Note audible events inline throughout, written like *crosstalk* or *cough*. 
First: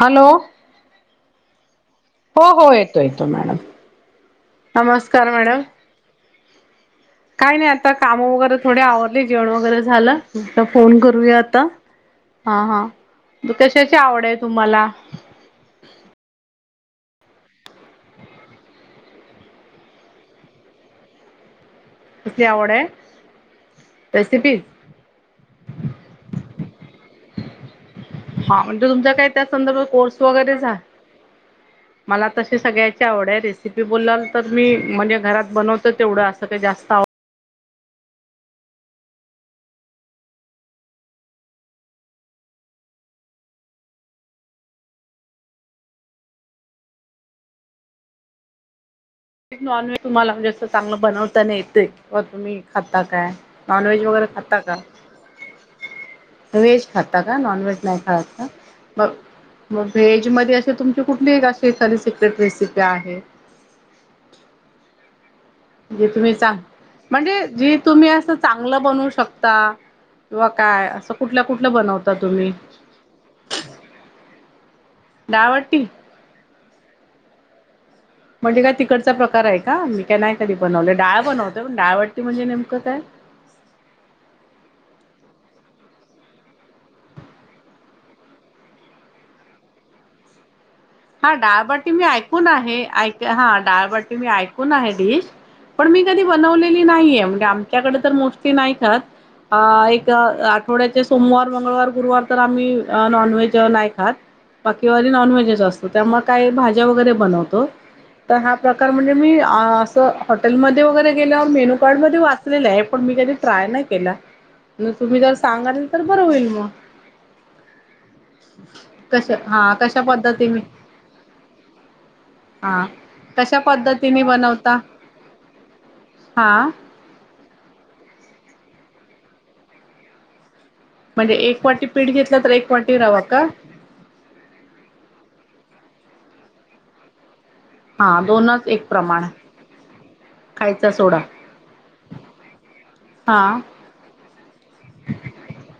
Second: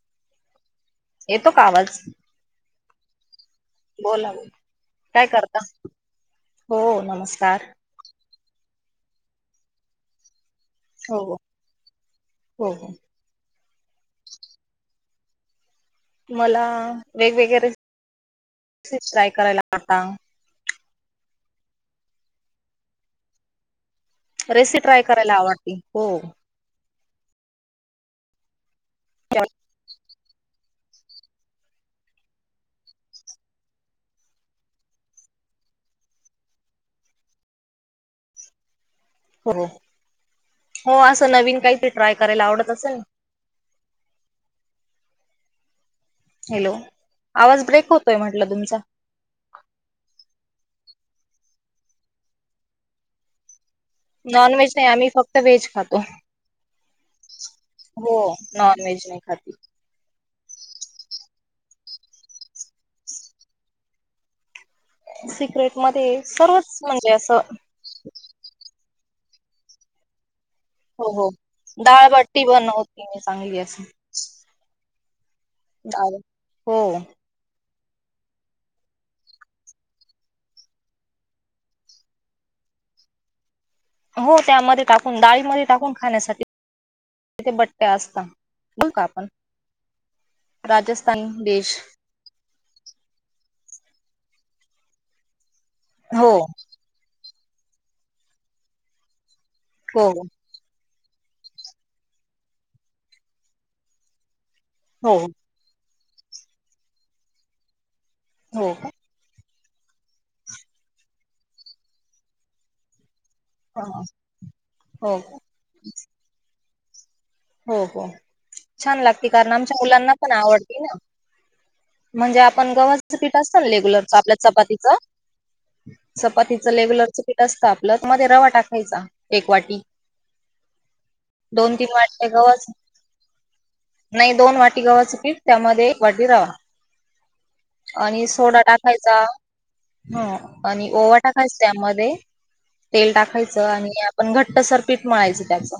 Hello? येतो का आवाज? हो हो येतो येतो मॅडम बोला काय नमस्कार करता मॅडम हो काय नमस्कार, नाही आता काम वगैरे थोडे आवडले, जेवण वगैरे झालं. फोन हो हो करूया आता हा हो. हा, हो. कशाची आवड आहे तुम्हाला, मला वेगवेगळे *unintelligible* रेसिपी ट्राय करायला वाता, कुटली आवड आहे, रेसिपीज रेसिपी ट्राय करायला आवडते हो, हा म्हणजे तुमच्या काही, त्या संदर्भात कोर्स वगैरे झा मला तशी सगळ्याची आवड आहे, रेसिपी बोलाल तर मी म्हणजे घरात बनवत तेवढं असं का जास्त आवड हो हो असं नवीन काहीतरी ट्राय करायला आवडत, असेल ना. हॅलो आवाज ब्रेक होतोय म्हटलं तुमचा, नॉनव्हेज तुम्हाला जास्त चांगलं बनवताना येते क तुम्ही खाता काय नॉनव्हेज, वगैरे नॉन खाता व्हेज का नाही आम्ही फक्त व्हेज खातो, व्हेज खातात का नॉन वहेज नाही हो खातात का नॉनव्हेज ब नाही खाती. मग व्हेजमध्ये असे तुमची कुठली अशी इथाली सिक्रेट रेसिपी आहे. सिक्रेट जी मध्ये तुम्ही सांग सर्वच म्हणजे असं तुम्ही असं चांगलं बनवू शकता किंवा काय असं कुठल्या कुठलं बनवता तुम्ही ती मी चांगली अस डाळ बत्ती हो म्हणजे काय तिकडचा प्रकार आहे का मी काय नाही कधी बनवलं डाळ बनवतो डळ वाटी म्हणजे नेमकं काय? हो त्यामध्ये टाकून डाळीमध्ये टाकून खाण्यासाठी तिथे बट्ट्या असत ब का आपण राजस्थान हा डाळबाटी मी ऐकून आहे ऐ हा डाळबाटी मी ऐकून आहे डिश पण मी कधी हो बनवलेली नाहीये म्हणजे आमच्याकडे तर मोस्टली नाही खात हो एक थोड्याचे सोमवार, मंगळवार, गुरुवार तर आम्ही नॉनव्हेज नाही खात. बाकीवारी हो नॉनव्हेजचा असतो त्यामुळे काही भाज्या वगैरे बनवतो तर हा हो प्रकार का म्हणजे मी असं हॉटेलमध्ये वगैरे गेल्यावर मेनू कार्डमध्ये वाचलेलं आहे पण मी कधी ट्राय नाही केला म हो तुम्ही जर सांगाल तर बरं होईल मग हो हो छान लागते कश कारण हा आमच्या कशा मुलांना पण पद्धतीने आवडते ना. म्हणजे आपण हा गव्हाचं पीठ कशा असतं ना रेग्युलरच पद्धतीने आपल्या बनवता चपातीच हा चपातीच लेगुलर ठ असत आपलं तर मध्ये रवा टाकायचा एक वाटी म्हणजे एक दोन वाटी तीन पीठ घेतला तर गव्हाच एक वाटी रवा का? नाही दोन वाटी गव्हाचे पीठ त्यामध्ये एक वाटी रवा, हा आणि सोडा दोनच एक टाकायचा, प्रमाण ह आणि खायचा ओवा सोडा टाकायच त्यामध्ये, तेल हा टाकायचं आणि पण घट्ट सर पीठ मळायचं त्याचं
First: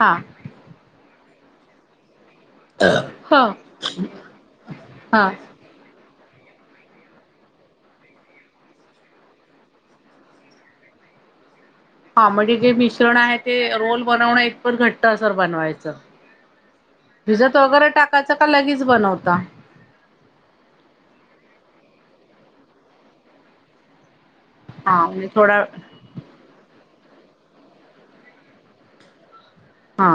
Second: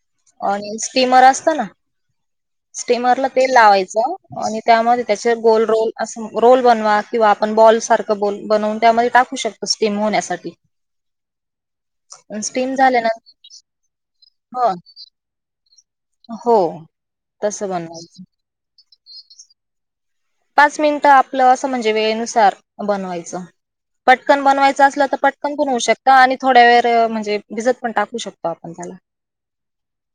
हा आणि स्टिमर असत ना, स्टीमर ला ह तेल लावायचं आणि त्यामध्ये हा त्याचे गोल रोल अस रोल बनवा किंवा आपण बॉल सारखं ब बनवून त्यामध्ये टाकू शकतो स्टीम होण्यासाठी हा म्हणजे जे स्टीम मिश्रण झाल्यानंतर आहे ते रोल बनवणं ह एकपर घट्ट असेर बनवायचं. हो भिजत तसं वगैरे बनवायचं टाकायचं का? लगेच बनवता. पाच मिनिटं आपलं असं म्हणजे वेळेनुसार बनवायचं, पटकन बनवायचं हा असलं तर म्हणजे पटकन थोडा पणन होऊ शकत. आणि थोड्या वेळ म्हणजे भिजत पण टाकू शकतो आपण त्याला हा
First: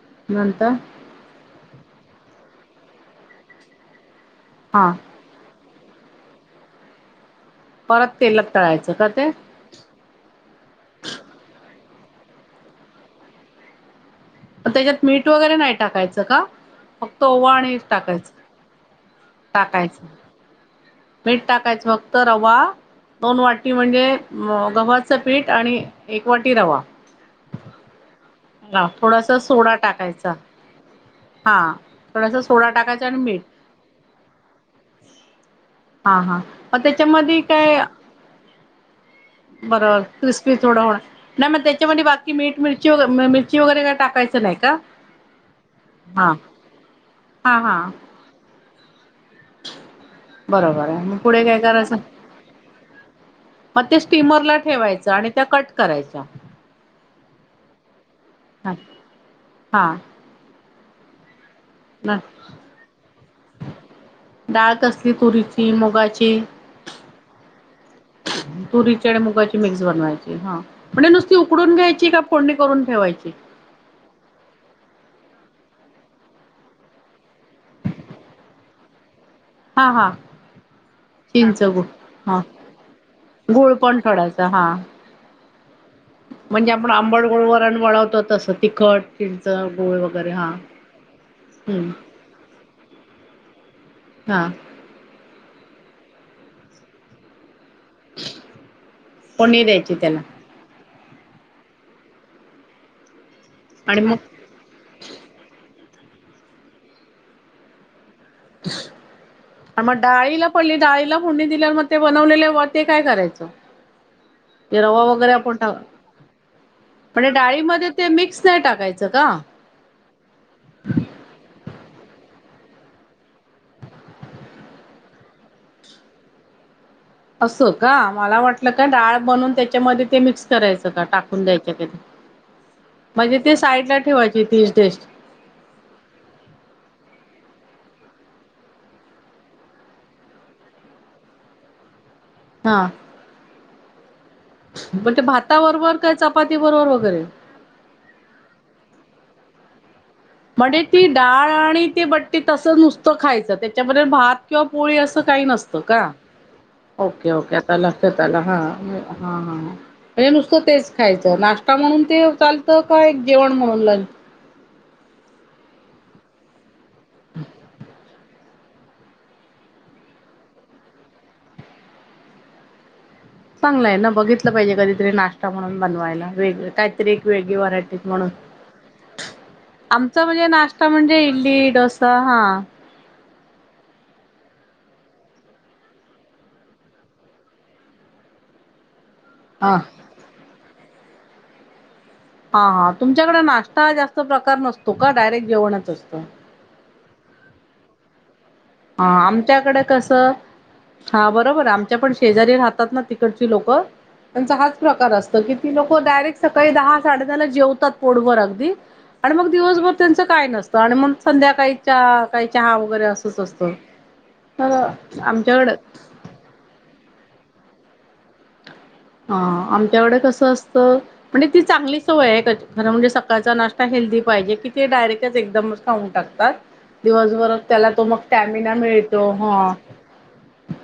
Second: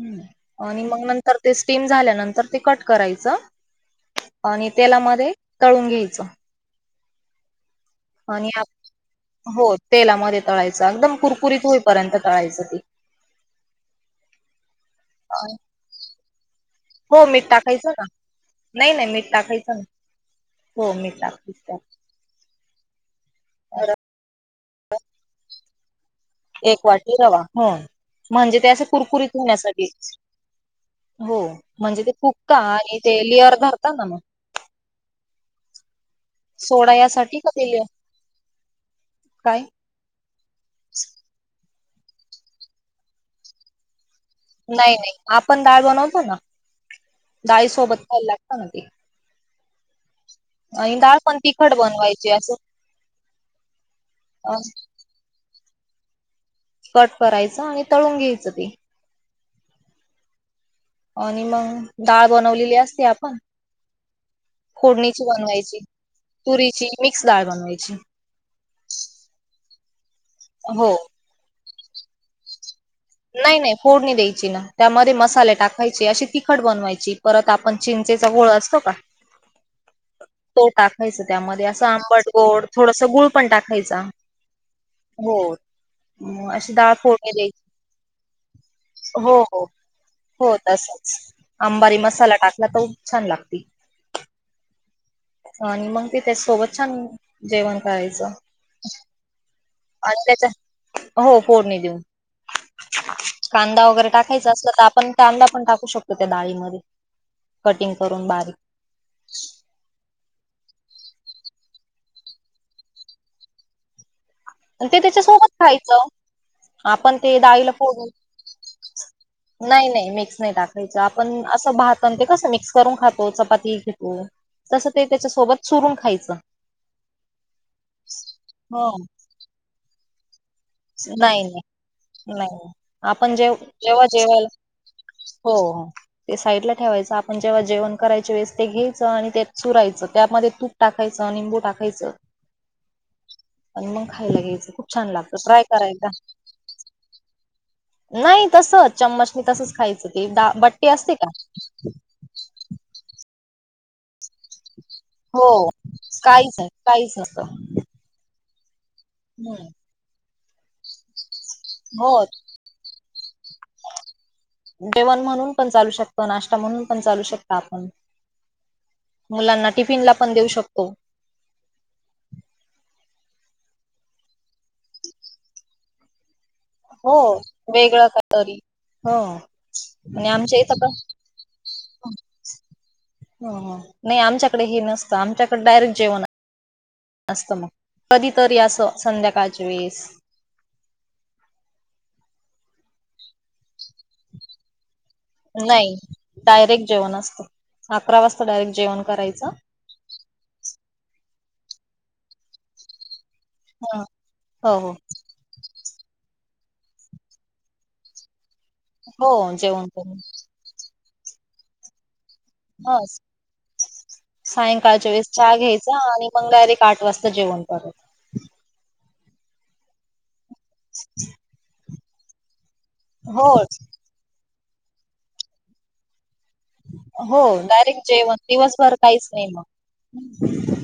ह् नंतर आणि मग नंतर ते स्टीम झाल्यानंतर ते कट करायचं, आणि हा तेलामध्ये तळून घ्यायचं, परत तेलत आणि तळायचं का ते, हो तेलामध्ये तळायचं अगदम कुरकुरीत होईपर्यंत तळायचं ती, त्याच्यात मीठ वगैरे नाही टाकायचं का? फक्त हो मीठ ओवा आणि ना टाकायचं, नाही नाही मीठ ना टाकायचं, मीठ टाकायचं फक्त रवा दोन वाटी तर म्हणजे गव्हाचं पीठ आणि एक वाटी एक रवा वाटी रवा हो म्हणजे ते असं हा कुरकुरीत थोडासा सोडा होेण्यासाठी टाकायचा हो हा म्हणजे ते थोडासा फुकता सोडा आणि टाकायचा ते मीठ िअर धरतात ना मग हा हा मग सोडा यासाठी त्याच्यामध्ये का ते काय लेअर काय बर. क्रिस्पी थोडा हो नाही मग त्याच्यामध्ये बाकी मीठ मिरची मिरची वगैरे काय टाकायच? नाही नाही आपण डाळ बनवतो ना हा डाळी हा सोबत खायला लागत ना ती, बरोबर आहे मग डाळ पण पुढे काय तिखट करायचं बनवायची असं मग ते अ स्टीमरला ठेवायचं आणि कट करायच्या. कट करायचं आणि तळून घ्यायचं ते. हा हा. आणि मग डाळ बनवलेली असते आपण. डाळ कसली फोडणीची तुरीची बनवायची मुगाची तुरीची मिक्स डाळ बनवायची. तुरीची आणि मुगाची मिक्स बनवायची हा हो म्हणजे नुसत ती उकडून घ्यायची का फोडणी करून ठेवायची. नाही नाही फोडणी द्यायची ना त्यामध्ये मसाले टाकायचे अशी तिखट बनवायची परत... पण चिंचेचा गोळ असतो का? हा हा. तो टाकायचा चिंच त्यामध्ये गुळ असं आंबट हा गोड थोडस गुळ पण टाकायचा. पण थोडासा हा हो. म म्हणजे अशी आपण डाळ आंबड फोडणी गोळ द्यायची वरण वळवतो तसं. तिखट हो चिंच हो गु ळ वगैरे हा हो तसच हम्म. अंबारी मसाला टाकला त छान लागती. हा. आणि मग ते त्या सोबत छान... जेवण करायचं फोडणी द्यायची त्याला आणि त्याच्या हो फोडणी देऊन. कांदा आणि वगैरे मग टाकायचा असल तर आपण.. कांदा पण टाकू शकतो त्या डाळीमध्ये कटिंग करून बारीक. *unintelligible* मग डाळीला पहिली डाळीला फोंडी दिल्यावर मग ते बनवले वा ते काय करायचं? ते आणि रवा वगैरे त्याच्यासोबत आपण टाका खायचं. आपण म्हणजे ते डाळीला डाळीमध्ये ते फोडणी मिक्स नाही टाकायचं का? नाही नाही मिक्स नाही टाकायचं आपण असं पाहत ना ते कसं मिक्स करून खातो चपाती घेतो. तसं ते त्याच्यासोबत चुरून खायचं असं का मला वाटलं हो का डाळ बनून त्याच्यामध्ये ते मिक्स करायच का नाही टाकून नाही द्यायच्या का नाही. आपण म्हणजे जेव ते साईड ला जेव्हा ठेवायचे जेवायला ती डिश.. हो हो. ते साईडला ठेवायचं आपण जेव्हा जेवण क रायचे वेळेस ते घ्यायचं आणि ते चुरायचं त्यामध्ये तूप टाकायचं निंबू टाकायचं. हा. आणि मग खायला घ्यायच खूप छान लागत ट्राय.. बरोबर करायला. काय चपाती बरोबर वगैरे. नाही तस चम्मचनी तसच खायचं. ते दा म्हने बट्टी ती असते का डाळ आणि ते बट्टी तसं नुसतं खायचं त्याच्यामध्ये भात.. भाजी किंवा पोळी असं काही हो. नसतं का? काहीच नाही काहीच ओके नसतं. ओके. खला हा ह ह हम्म म्हणजे नुसतं तेच खायचं नाश काही. न म्हणून हो ते चालतं का एक जेवण म्हणू.... जेवण म्हणून पण चालू शकतो नाश्ता म्हणून पण चालू शकता आपण.. मुलांना टिफिनला पण देऊ शकतो. चांगलंय ना बघितलं पाहिजे कधीतरी नाश्ता म्हणून बनवायला वेगळ. काहीतरी हो एक वेगळी व्हरायटी वेगळं म्हणून. काहीतरी हो आमच आणि म्हणजे आमच्या इथं नाश्ता पण म्हणजे इडली डोसा हा. नाही आमच्याकडे हे नसतं आमच्याकडे डायरेक्ट जेवणच. असत मग कधी तरी अस संध्याकाळच्या हा वेळीस. ह ह तुमच्याकडे नाश्ता जास्त प्रकार नसतो का डायरेक्ट जेवणच नाही असतं. डायरेक्ट जेवण असतो अकरा वाजता डायरेक्ट. ह जेवण करायचं आमच्याकडे कस ह बरोबर आमच्या पण शेजारी राहतात ना ते. इकडचे लोक ह त्यांचा हो हाच हो प्रकार असत. अस किती लोक डायरेक्ट सकाळी दहा साडे दहा ला जेवतात पोटभर अगदी आणि मग हो जेवण दिवसभर करून त्यांचं काही नसतं आणि मग संध्याकाळीच्या काही चहा ह वगैरे असंच असतं तर सायंकाळच्या वेळेस चहा आमच्याकड घ्यायचा आणि मग रर एक आठ वाजता जेवण परत हा आमच्याकडे कसं असतं म्हणजे ती चांगली सवय आहे खरं म्हणजे सकाळचा हो नाश्ता हेल्दीी पाहिजे की ते डायरेक्टच एकदमच खऊ टकतात हो दिवसभर त्याला डायरेक्ट तो मग जेवण टॅमिना दिवसभर काहीच मिळतो नाही ह मग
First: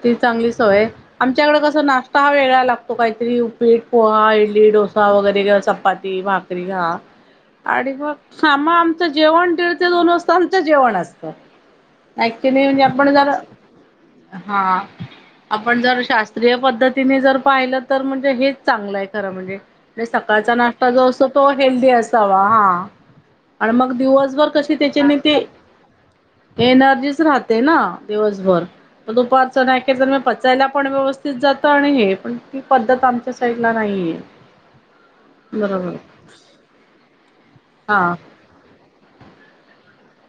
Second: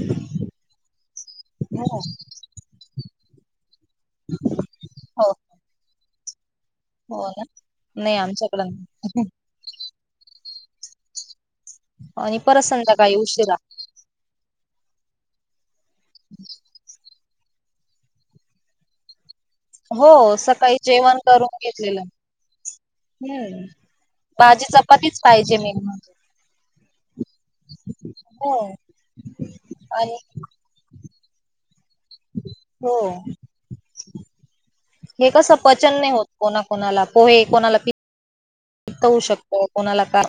ती चांगली सवय आमच्याकडडे कस नाश्ता हा वेगळा लागतो तो काहीतरी पीठ पोहा इडली डोसा हो वगैरे ग चपाती भाकरी घा हो ना आणि मग नाही आमच्याकड खामा नाही आमचं जेवण दिळ ते दोन वाजता आमचं जेवण असतं आणि परत ऍक्चुअली म्हणजे आपण संध्याकाळी जरा उशिरा हा आपण जर शास्त्रीय पद्धतीने जर पाहिलत तर म्हणजे हेच चांगलं आहे खर म्हणजे म्हणजे हो सकाळचा सकाळी नाश्ता जो जेवण असतो तो करून हेल्दी घेतलेलं असावा हा हम्म आणि मग दिवसभर भाजी कसे त्याच्याने चपातीच ते पाहिजे मेन म्हणजे एनर्जीच राहते ना दिवसभर दुपारच अखेर तर म पचायला हो पण व्यवस्थित जात आणिघभंथूथवो ऋवभिनैसिऐबसननस सनशसिऋदिफिनधनिसिशधधिन नि आणि इऐइईषनससि नैध्धिऐं इधनंलघ्निघघधस झघश हे पण तीमि पद्धत आमच्या साईड ला नाही हो आहेधै नडीहड तीमि आहे जॅ इऋ, ऋड बसड, निडी हे कसं पचन नाही होत कोणा कोणाला पोहे कोणाला पी हा ऊ शकतो कोणाला काय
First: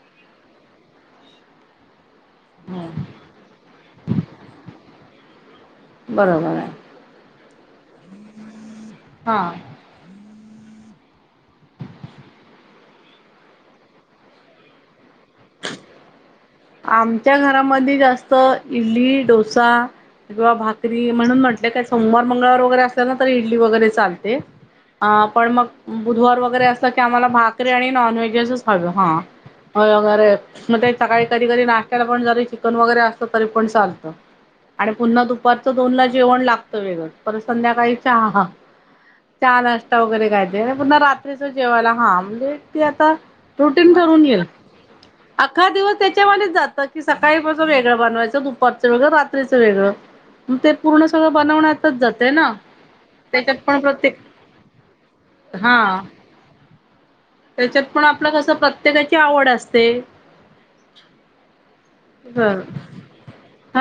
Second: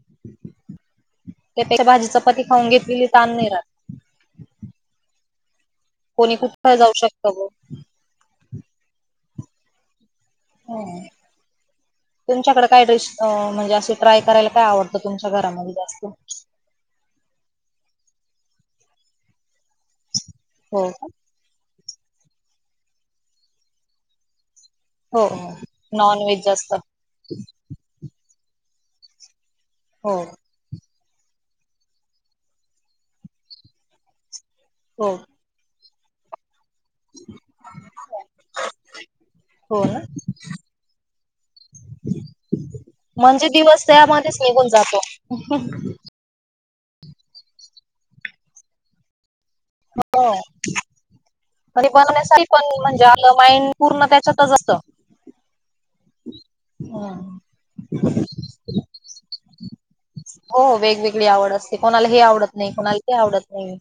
कधी खाऊन घेतलेली ताण नाही राहत कोणी कुठं बरोबर आहे पण जाऊ शकतो ग ह तुमच्याकडे काय डिश म्हणजे असे ट्राय करायला काय आवडत यांच्या घरामध्ये जास्त आमच्या घरामध्ये जास्त इडली डोसा किंवा हो का भाकरी म्हणून म्हटल हे का सोमवार मंगळवार वगैरे असल ना तरी इडली वगैरे चालते हो आ हो पण मग नॉन बुधवार व्हेज वगैरे जास्त असला की ते आम्हाला भाकरी आणि नॉनव्हेजसच हवे ह हो वगैरे मग ते सकाळी कधी कधी नाश्त्या ला पण ज चिकन वगैरे असत तरी पण चालत आणि हो पु्हा पाच दोनला जेवण लागत वेग पर संध्याकाळी चहा ह चहा हो नाश्ता ना वगैरे काय ते पुन्हाात रात्र जेवाला हा आमलेट ते म्हणजे दिवस रुटीन ठरून त्यामध्येच येईल निघून जातो अखा दिवस तेच्यामध्येच जात की सकाळीपसं वेगळं बनवायचं दुपारचं वेगळं रात्रीचं वेगळं हो मग ते पूर्ण सगळं पण बनवण्यातच जाते बनवण्यासाठी ना पण म्हणजे आपलं त्याच्यांत माइंड पण पूर्ण प्रत्येक हाआ ह त्याच्यात पण आपलं कसं प्रत्येकाची आवड असते हो वेगवेगळी आवड असते कोणाला हे आवडत नाही कोणाला ते आवडत नाही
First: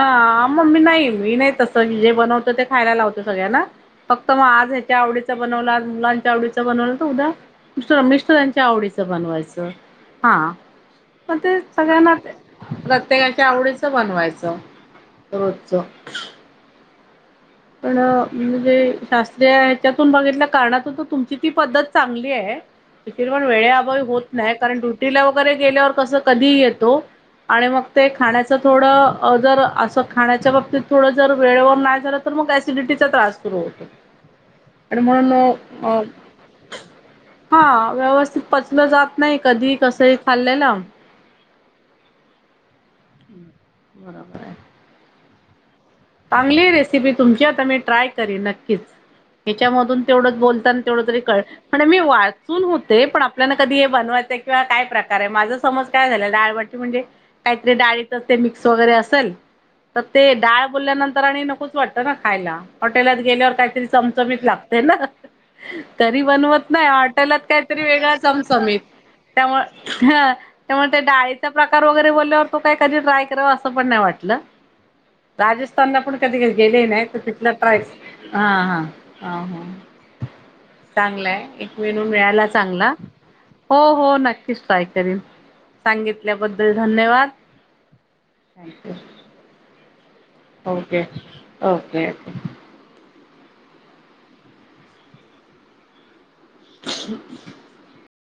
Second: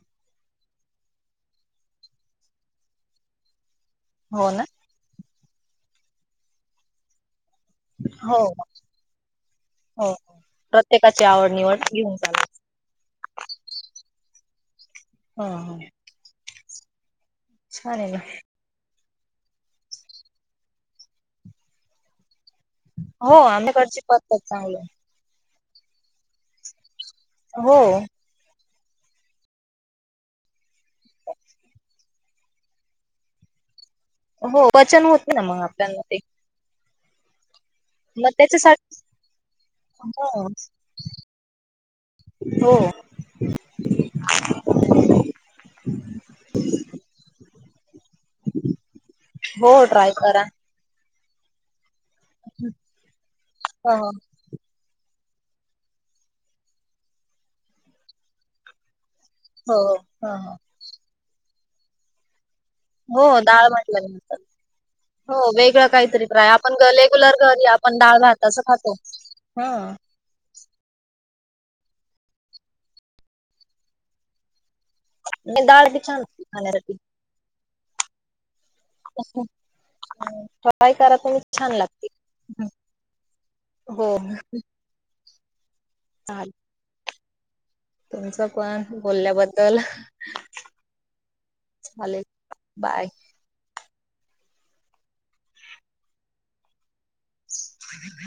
मग मी नाही मी नाही तसं की जे बनवत ते खायला लावतो सगळ्यांना फक्त मग हो ना आज आवडीचा बनवला मुलांच्या आवडीचा बनवला तर उद्या मिर रमे हो त्यांच्या आवडीचं बनवायचं हा प्रत्येका मग ते सगळ्यांना प्रत्येकाच्या आवडीच बनवायचं ह रोच ह पण छान आहे ना शास्त्रीय ह्याच्यातून बघितल्या कारणातून तर तुमची ती पद्धत चांगली आहे तिथ हो पण वेळेअभावी आमच्याकडची होत पद्धत नाही चांगली कारण आहे. तु वगैरे गेल्यावर कस कधी येतो आणि हो मग ते खाण्या अस थोडं जर असं खाण्याच्या बाबतीत थोडं जर वेळेवर नाही झालं तर मग सिडिटीचा त्रास सुरू होतो हो आणि पचन होत- ना मग म्हणून -आपल्यामध्ये हा व्यवस्थित पचलं त्याच्यासाठी जात नाही कधी कसही हो खाल्लेलं हो *inaudible* हम्म बरोबर आहे चांगली रेसिपी तुमची आता मी ट्राय करीन नक्कीच हो हिच्यामधून ट्राय तेवढंच करा बोलतान तेवढं तरी कळ म्हणे मी वाचून होते पण आपल्याला कधी हे ह बनवायचंय किंवा काय प्रकार आहे माझा समंज काय झालं डाळबाटी म्हणजे? काही तरी डाळीच ते मिक्स वगैरे असेल हो तर ते हो डाळ बोलल्यानंतर आणि नकोच वाटतं ना खायला हॉटेलात हो हो गेल्यावर डाळ काहीतरी म्हटलं नंतर चमचमीत लागते ना हो वेगळं *inaudible* तरी काहीतरी फ्राय बनवत आपण नाही रेग्युलर हाॅटेलात घरी काहीतरी आपण वेगळा डाळ भात असं चमचमीत खातो ह त्यामुळे *inaudible* त्यामुळे ते डाळीचा प्रकार वगैरे बोलल्यावर तो काही कधी ट्राय कराव असं पण नाही वाटलं डाळ राजस्थानला बी पण छान लागते कधी गेले खाण्यासाठी नाही तर तिथला ट्रॅक्स- हा -हा अ ह ट्राय करा तुम्ही चांगलंय छान एक मेनू लागते मिळाला चांगला हो- हो नक्कीच ट्राय करीन चालेल सांगितल्याबद्दल धन्यवाद तुमचं पण थँक्यू बोलल्याबद्दल ओके- ओके चालेल *inaudible* बाय ह *inaudible* ह *inaudible*